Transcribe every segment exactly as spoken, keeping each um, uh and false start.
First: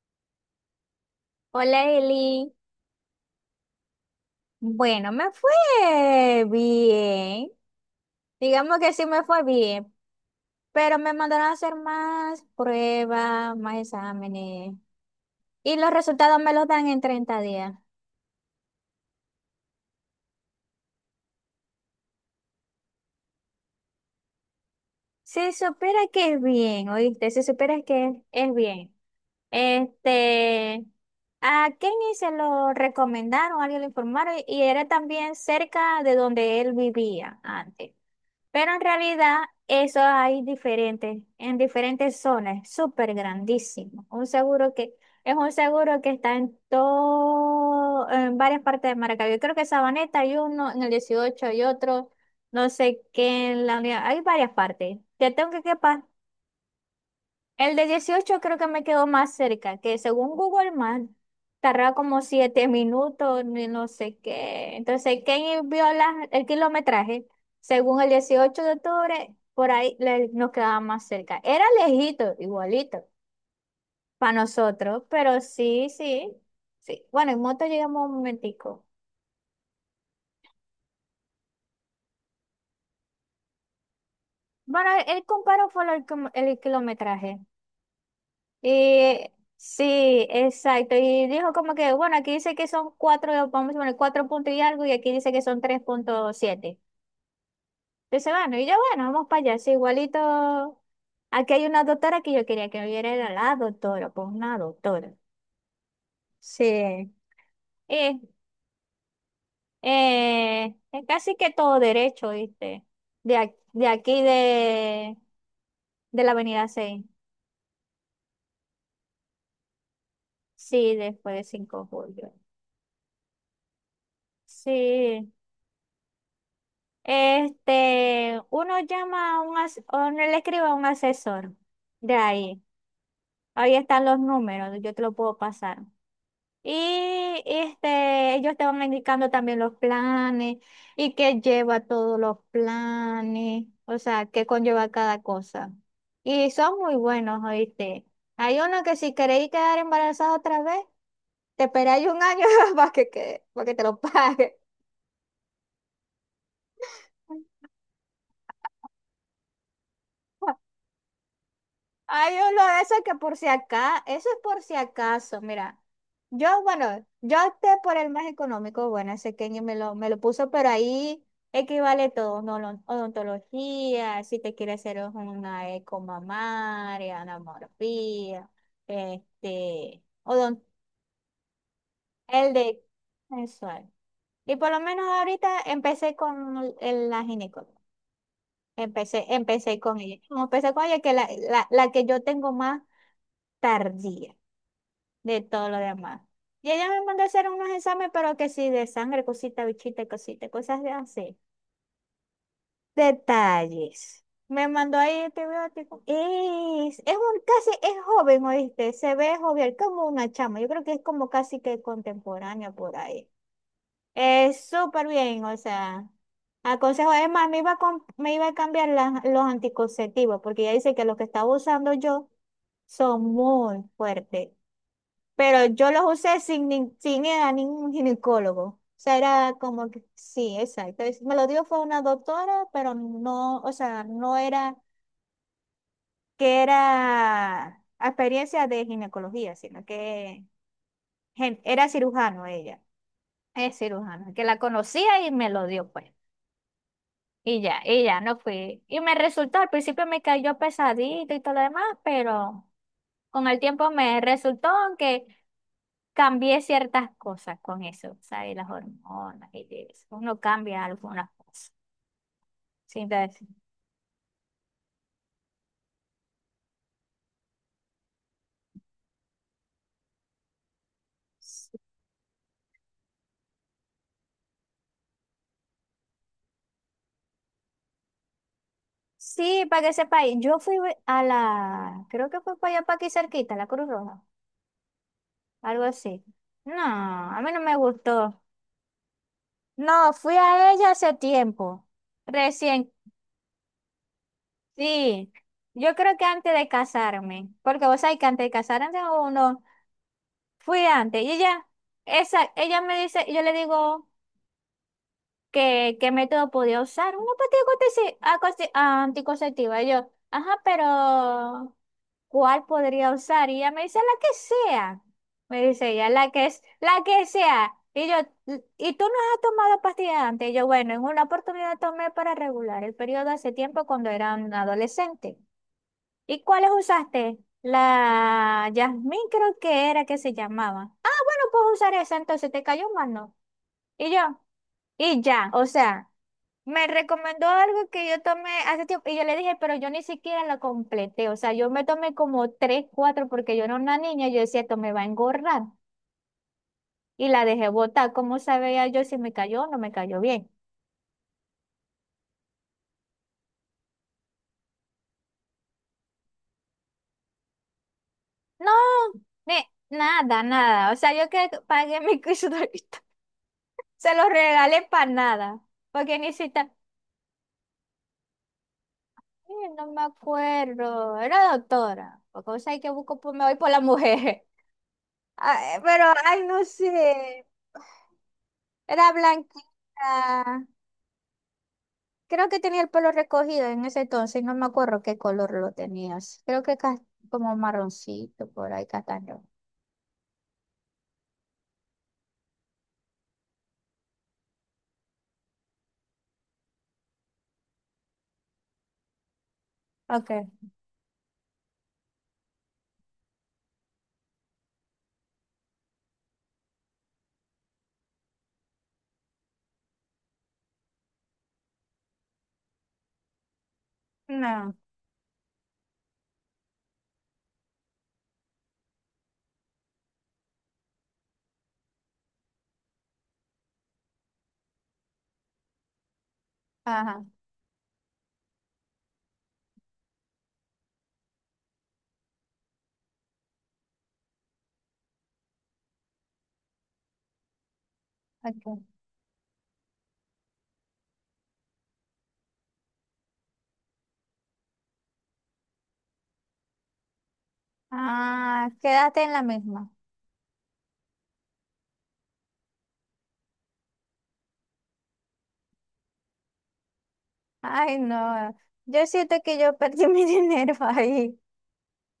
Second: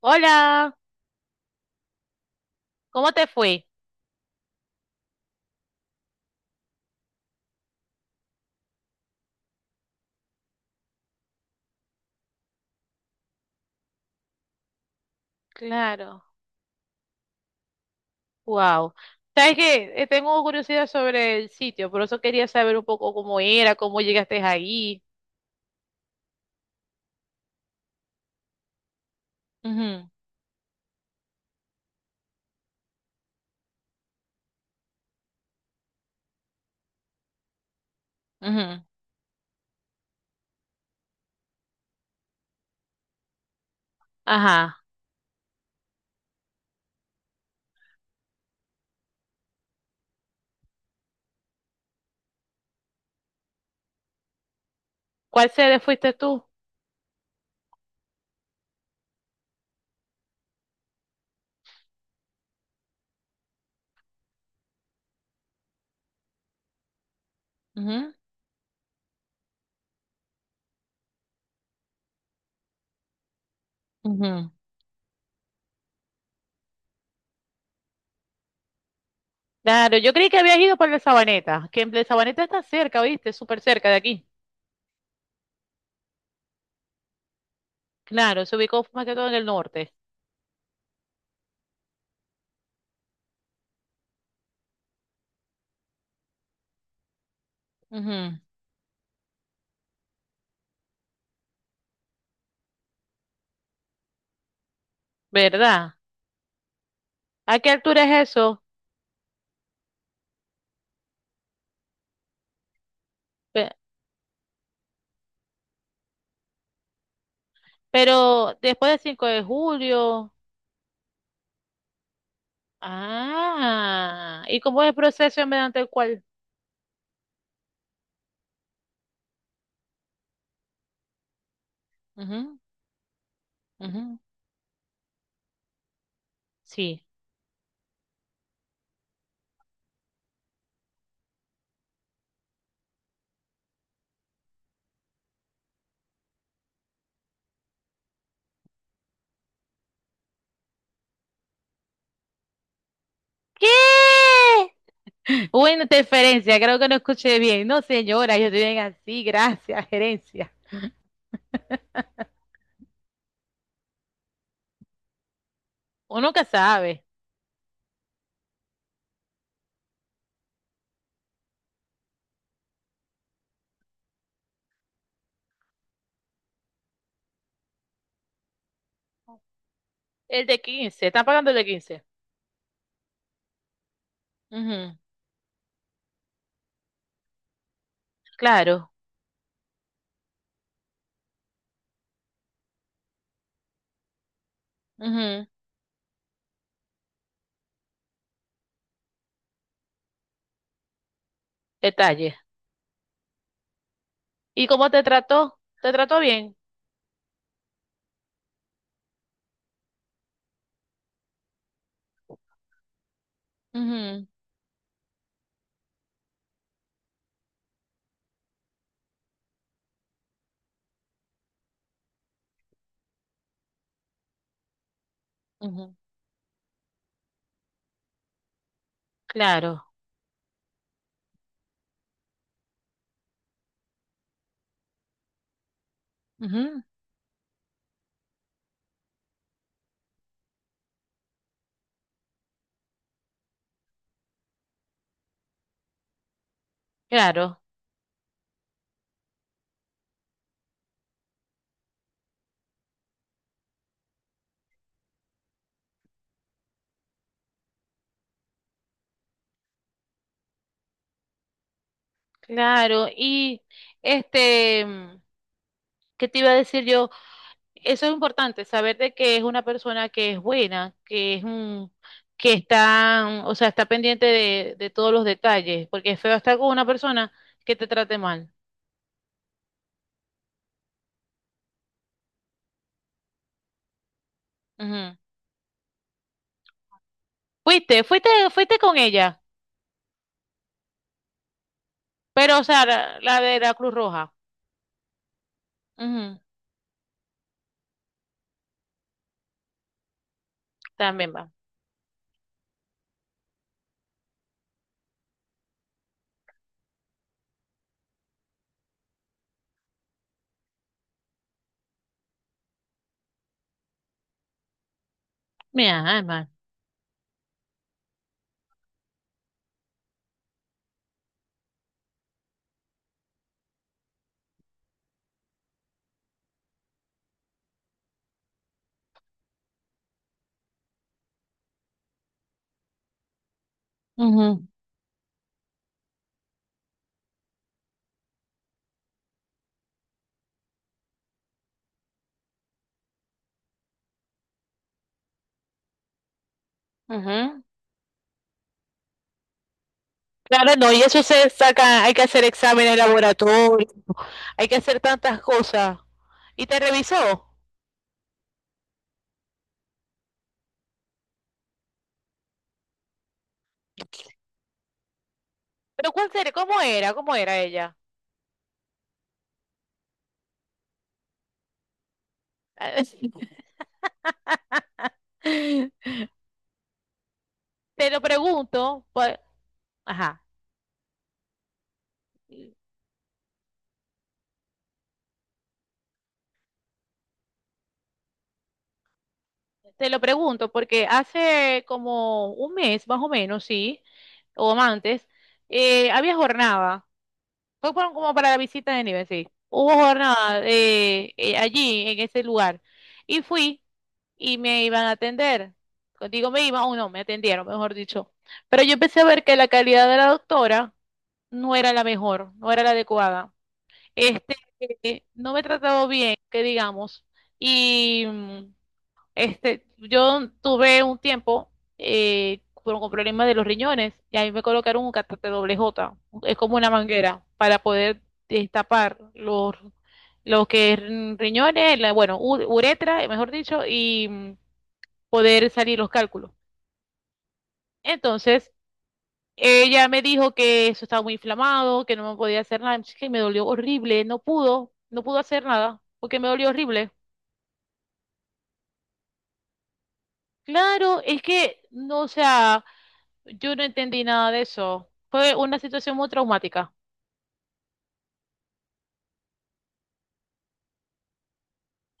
Hola, Hola Eli, ¿cómo te fue? bueno, me fue bien, digamos que sí me fue bien, pero me mandaron a hacer más pruebas, más exámenes y los Claro. resultados me los dan en treinta días. Wow. Sabes que tengo curiosidad sobre el sitio, por eso quería saber un poco cómo era, cómo llegaste ahí. Se supera que es bien, ¿oíste? Se supera que es bien. Ujú. Este, a Kenny se lo recomendaron, alguien lo informaron y era también cerca de donde él vivía antes. Pero Ujú. en realidad eso hay diferentes, en diferentes zonas, súper grandísimo. Un seguro Ajá. que es un seguro que está en todo, en varias partes de Maracaibo. Yo creo que Sabaneta hay uno, en el dieciocho hay otro, no sé qué en la unidad. Hay varias partes. Ya ¿Cuál tengo que sede quepar. fuiste tú? El de dieciocho creo que me quedó más cerca, que según Google Maps tardaba como siete minutos, ni no sé qué. Entonces, ¿quién vio la- el kilometraje? Según el dieciocho de octubre, por ahí le- nos quedaba más cerca. Era lejito, igualito, Ujú. para Ujú. nosotros, pero sí, sí, sí. Bueno, en moto llegamos un momentico. Claro, yo creí que habías ido por la Sabaneta, que en la Sabaneta está cerca, ¿viste? Súper cerca de aquí. Bueno, él comparó fue el, com- el kilometraje. Claro, se ubicó más que Y todo en el norte. sí, exacto. Y dijo como que, bueno, aquí dice que son cuatro, vamos a poner cuatro puntos y algo, y aquí dice que son tres punto siete. Entonces, Ujú. bueno, y yo, bueno, vamos para allá. Sí, igualito. Aquí hay una doctora que yo quería que me viera, era la doctora, pues una doctora. ¿Verdad? Sí. ¿A qué altura es Y, eso? eh, es casi que todo derecho, ¿viste? De, ac- Pe- de aquí de, de la Avenida seis. Pero después del cinco de julio. Sí, después de cinco de julio. Ah, ¿y cómo es el Sí. proceso mediante el cual? Este, uno llama a un, as- o no le escribe a un asesor de Ujú. ahí. Ahí están Ujú. los números, yo te lo puedo pasar. Sí. Y este, ellos te van indicando también los planes y qué lleva todos los planes, o sea, qué conlleva cada cosa. Y son muy buenos, ¿oíste? Hay uno que si queréis quedar embarazada otra vez, te esperáis un año para que, quede- para que te lo ¿Qué? pague. Buena interferencia, creo que no escuché bien. No, señora, yo estoy bien así, gracias, gerencia. Hay uno de esos que por si acá, eso es por si acaso, mira, Uno nunca yo, sabe. bueno, yo opté por el más económico, bueno, ese que me lo, me lo, puso, pero ahí equivale todo, no, lo- odontología, si te quieres hacer una ecomamaria, anamorfía, este, El de odon- quince. ¿Están pagando el de quince? el de mensual. Y por lo Ujú. menos ahorita empecé con el- la ginecóloga, Claro. empecé, empecé con ella, empecé con ella, que la, la, la que yo tengo más tardía. De Ujú. todo lo demás. Y ella me mandó a hacer unos exámenes, pero que sí, de sangre, cosita, bichita, cosita, cosas de así. Detalle. Detalles. ¿Y Me cómo mandó te ahí trató? ¿Te antibiótico. trató bien? Es, es un casi, es joven, ¿oíste? Se ve joven, como una chama. Yo creo que es como casi que contemporánea por ahí. Ujú. Es súper bien, o sea, aconsejo. Es más, me iba a, com- me iba a cambiar la- los anticonceptivos, porque ella dice que los que estaba usando yo son muy fuertes, pero yo Ujú. los usé sin, nin- sin ir a ningún ginecólogo. O sea, era Claro. como que, sí, exacto. Es- Me lo dio fue una doctora, pero no, o sea, no era que Ujú. era experiencia de ginecología, sino que gen- era cirujano ella. Es cirujano, que la conocía y me lo dio, pues. Claro. Y ya, y ya no fui. Y me resultó, al principio me cayó pesadito y todo lo demás, pero con el tiempo me resultó que cambié ciertas cosas con eso, ¿sabes? Las hormonas y eso. Uno cambia algunas cosas. Sí, Claro, entonces, y este, mm, ¿qué te iba a decir yo? Eso es importante, saber de que es una persona que es buena, que es un, que está, mm, o sea, está pendiente de, de todos los detalles, porque es feo estar con una persona que te trate mal. sí, para que sepa, y yo fui a la, creo que fue para allá, para aquí cerquita, la Cruz Roja, Ujú. algo así. No, a mí no me Fuiste, fuiste, gustó. fuiste con ella, No, fui a ella hace tiempo, pero, o sea, recién. la, la de la Cruz Roja. Sí, yo creo que Ujú. antes de casarme, porque vos sabés que antes de casarme uno, fui antes, y También va. ella, esa, ella me dice, yo le digo que qué método podía usar, una pastilla anticonce- acosti- anticonceptiva, y yo, ajá, pero ¿cuál podría usar? Y ella me dice, la que sea, me dice Mira, ella, la que además. es, la que sea, y yo, ¿y tú no has tomado pastillas antes? Y yo, bueno, en una oportunidad tomé para regular el periodo hace tiempo cuando era un adolescente. ¿Y cuáles usaste? La Yasmín creo que era que se llamaba. Ah, bueno, puedo usar esa, entonces te cayó más, ¿no? Y yo, Ujú. y ya, o sea, me recomendó algo que yo tomé hace tiempo y yo le dije, pero yo ni siquiera lo completé, o sea, yo me tomé como tres, cuatro porque yo era una niña, yo decía, esto me va a engordar y la Ujú. dejé botar, ¿cómo sabía yo si me cayó o no me cayó bien? Claro, no, y eso se saca, hay que hacer exámenes laboratorios, hay que hacer tantas cosas. Y te revisó. No, ni, nada, nada, o sea, yo que pagué mi cursito, se lo regalé para nada. Pero Porque ¿cuál ni era? siquiera, ¿Cómo era? ¿Cómo era ella? sí, no me acuerdo, era doctora, porque vos sabés que busco, por- me voy por la mujer. Ah, eh, pero, ay, no sé, Te lo pregunto, era por- ajá, blanquita. Creo que tenía el pelo recogido en ese entonces, no me acuerdo qué color lo tenías. Creo que cas- como marroncito, por ahí, castaño. te lo pregunto porque hace como un mes más o menos, sí, o más antes, eh, había jornada. Fue por- como para la visita de nivel, sí. Hubo Ok, jornada eh, eh, allí, en ese lugar. Y fui, y me iban a atender. Contigo me iban, o no, me atendieron, mejor dicho. Pero yo empecé a ver que la calidad de la doctora no era la mejor, no era la adecuada. Este, no, eh, no me trataba bien, que digamos. Y mm, este, yo tuve un tiempo eh, con, con problemas de los riñones y ahí me colocaron un catéter doble J. Es como una ajá, manguera para poder destapar los, lo que es riñones, la- bueno, u- uretra, mejor dicho, y mm, poder salir los cálculos. Entonces, ok. ella me dijo que eso estaba muy inflamado, que no me podía hacer nada, es que me dolió horrible, no pudo, no pudo hacer nada, porque me dolió horrible. Ah, quédate en la misma. Claro, es que, no, o sea, yo no entendí nada de eso. Fue una situación muy traumática. Ay, no, yo siento que yo perdí mi dinero ahí.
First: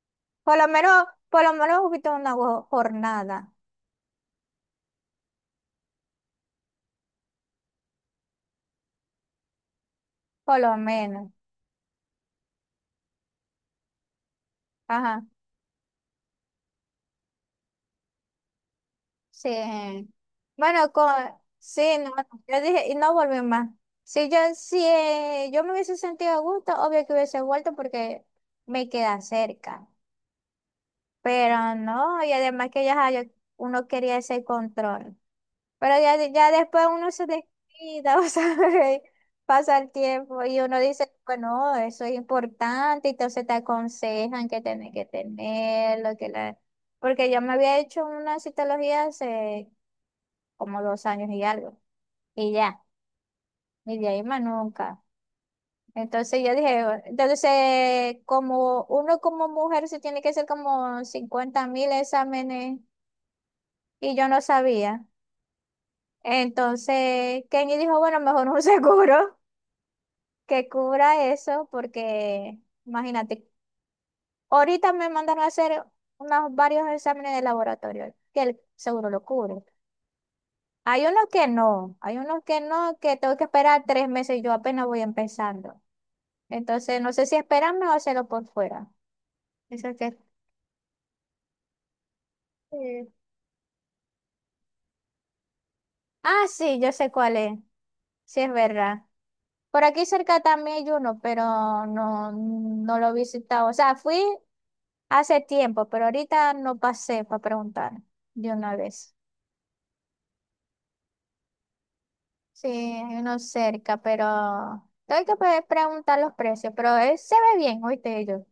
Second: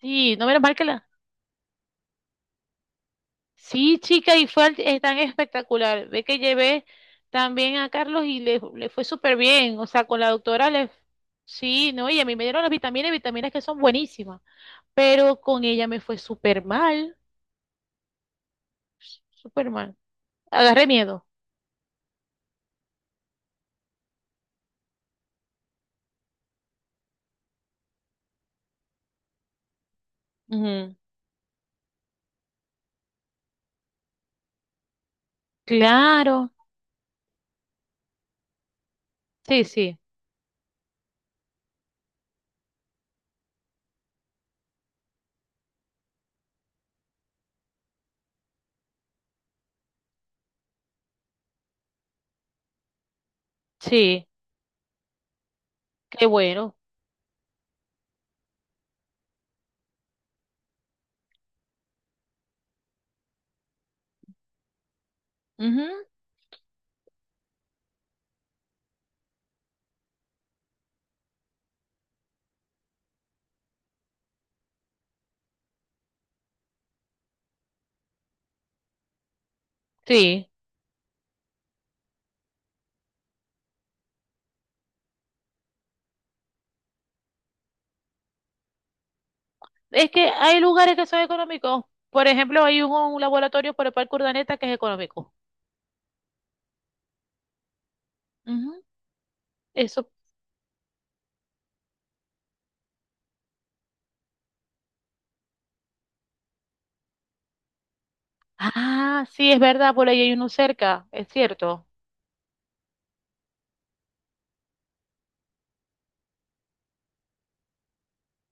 Sí, no Por menos lo mal que menos, la... por lo menos hubiste una go- jornada. Sí, chica, y fue al- eh, tan espectacular. Ve que llevé también a Carlos y le, le fue súper bien. O sea, con la Por doctora lo le... menos. Sí, no, y a mí me dieron las vitaminas, vitaminas que son buenísimas. Ajá. Pero con ella me fue súper mal, Sí. súper mal. Agarré Bueno, con, miedo. sí, no, yo dije, y no volví más. Si yo, si eh, yo me hubiese sentido a gusto, obvio que hubiese vuelto porque me queda cerca. Ujú. Pero no, y además que ya ajá, yo- uno quería ese control. Pero ya, de- Claro, ya después uno se descuida, o sea, sí, pasa el sí, tiempo y uno dice, bueno, eso es importante, entonces te aconsejan que tenés que tenerlo, que la... Porque yo me había hecho una citología hace como dos años y algo, y ya, y de ahí sí, más nunca. qué Entonces yo bueno. dije, "Bueno", entonces eh, como uno como mujer se tiene que hacer como cincuenta mil exámenes y yo no sabía. Ujú. Entonces Kenny dijo, bueno, mejor un seguro que cubra eso, porque imagínate, ahorita me mandaron a hacer unos varios exámenes de laboratorio, que el seguro lo cubre. Sí, Hay unos que no, hay unos que no, que tengo que esperar tres meses, yo apenas voy empezando. Entonces, no sé si esperarme o hacerlo por fuera. Eso es es que... que hay lugares que son económicos. Por ejemplo, hay un, Sí. un laboratorio por el Parque Urdaneta que es económico. Ah, sí, yo sé cuál es, sí es Ujú. verdad. Por aquí Eso. cerca también hay uno, pero no, no lo he visitado. O sea, fui hace tiempo, pero ahorita no pasé para preguntar de una vez. Ah, sí, es verdad, por ahí hay uno cerca, es cierto, Sí, hay uno cerca, pero tengo que poder preguntar los precios, pero él se ve bien, oíste yo.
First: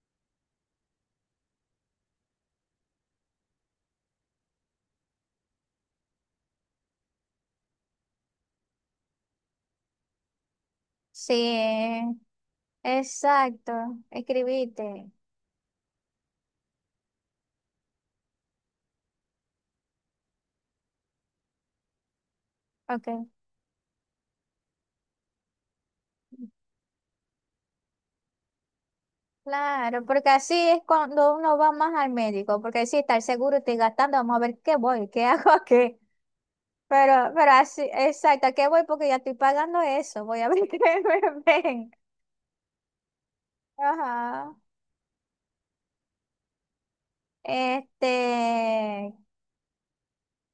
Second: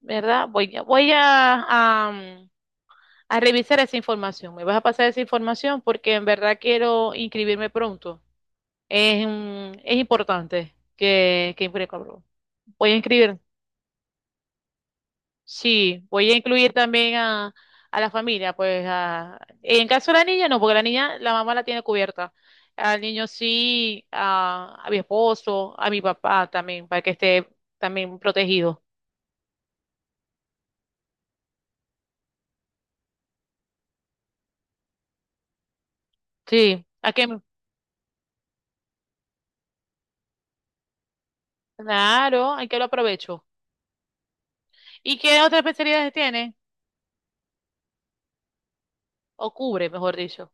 ¿verdad? Voy, a- voy a, a, mm, a revisar esa información. Me vas a pasar esa información porque en verdad quiero inscribirme pronto. Es, mm, es importante que, que Sí, impre- voy a inscribir, exacto, escribiste. sí, voy a incluir también a, a la familia, pues a, en caso de la niña no, porque la niña, la mamá la tiene cubierta. Al niño Ok, sí, a, a mi esposo, a mi papá también, para que esté también protegido. claro, porque así es cuando uno va más al médico, porque si está el seguro, estoy gastando, vamos a ver qué voy, qué hago aquí. Sí, ¿a qué? Pero, pero así, exacto, ¿a qué voy? Porque ya estoy pagando eso, voy a ver qué me ven. Claro, hay que lo aprovecho. Ajá. ¿Y qué otras especialidades tiene? Este, O cubre, mejor dicho.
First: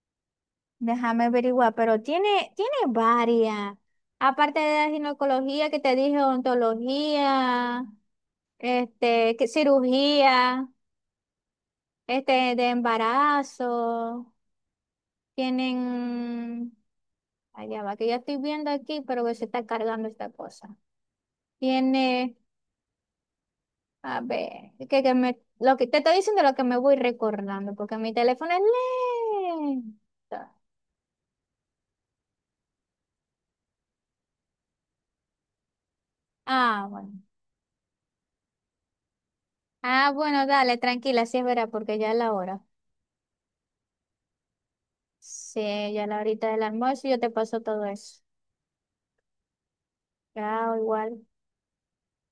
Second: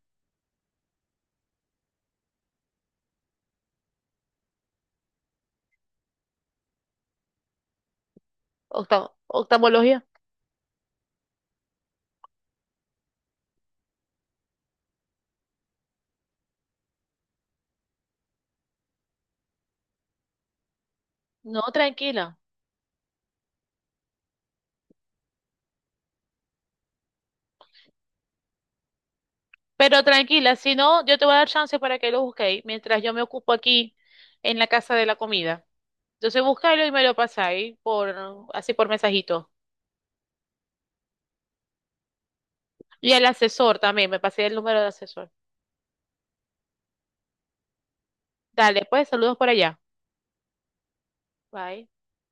Déjame averiguar, pero tiene, tiene varias. Aparte de la ginecología que te dije, ontología, Octa- este, que- oftalmología. cirugía, este, de embarazo, tienen, allá va, que ya estoy viendo aquí, pero que se está cargando esta cosa. No, Tiene, tranquila. a ver, que, que me, lo que te estoy diciendo lo que me voy recordando, porque mi teléfono es Pero lento. tranquila, si no, yo te voy a dar chance para que lo busquéis mientras yo me ocupo aquí en la casa de la comida. Entonces Ah, buscáis y me bueno. lo pasáis por, así por mensajito. Ah, bueno, dale, tranquila, sí es verdad, porque ya es la hora. Y al asesor también, me pasé el número del asesor. Sí, ya a la horita del almuerzo yo te paso todo eso. Dale, pues saludos por allá. Chao, igual. Bye.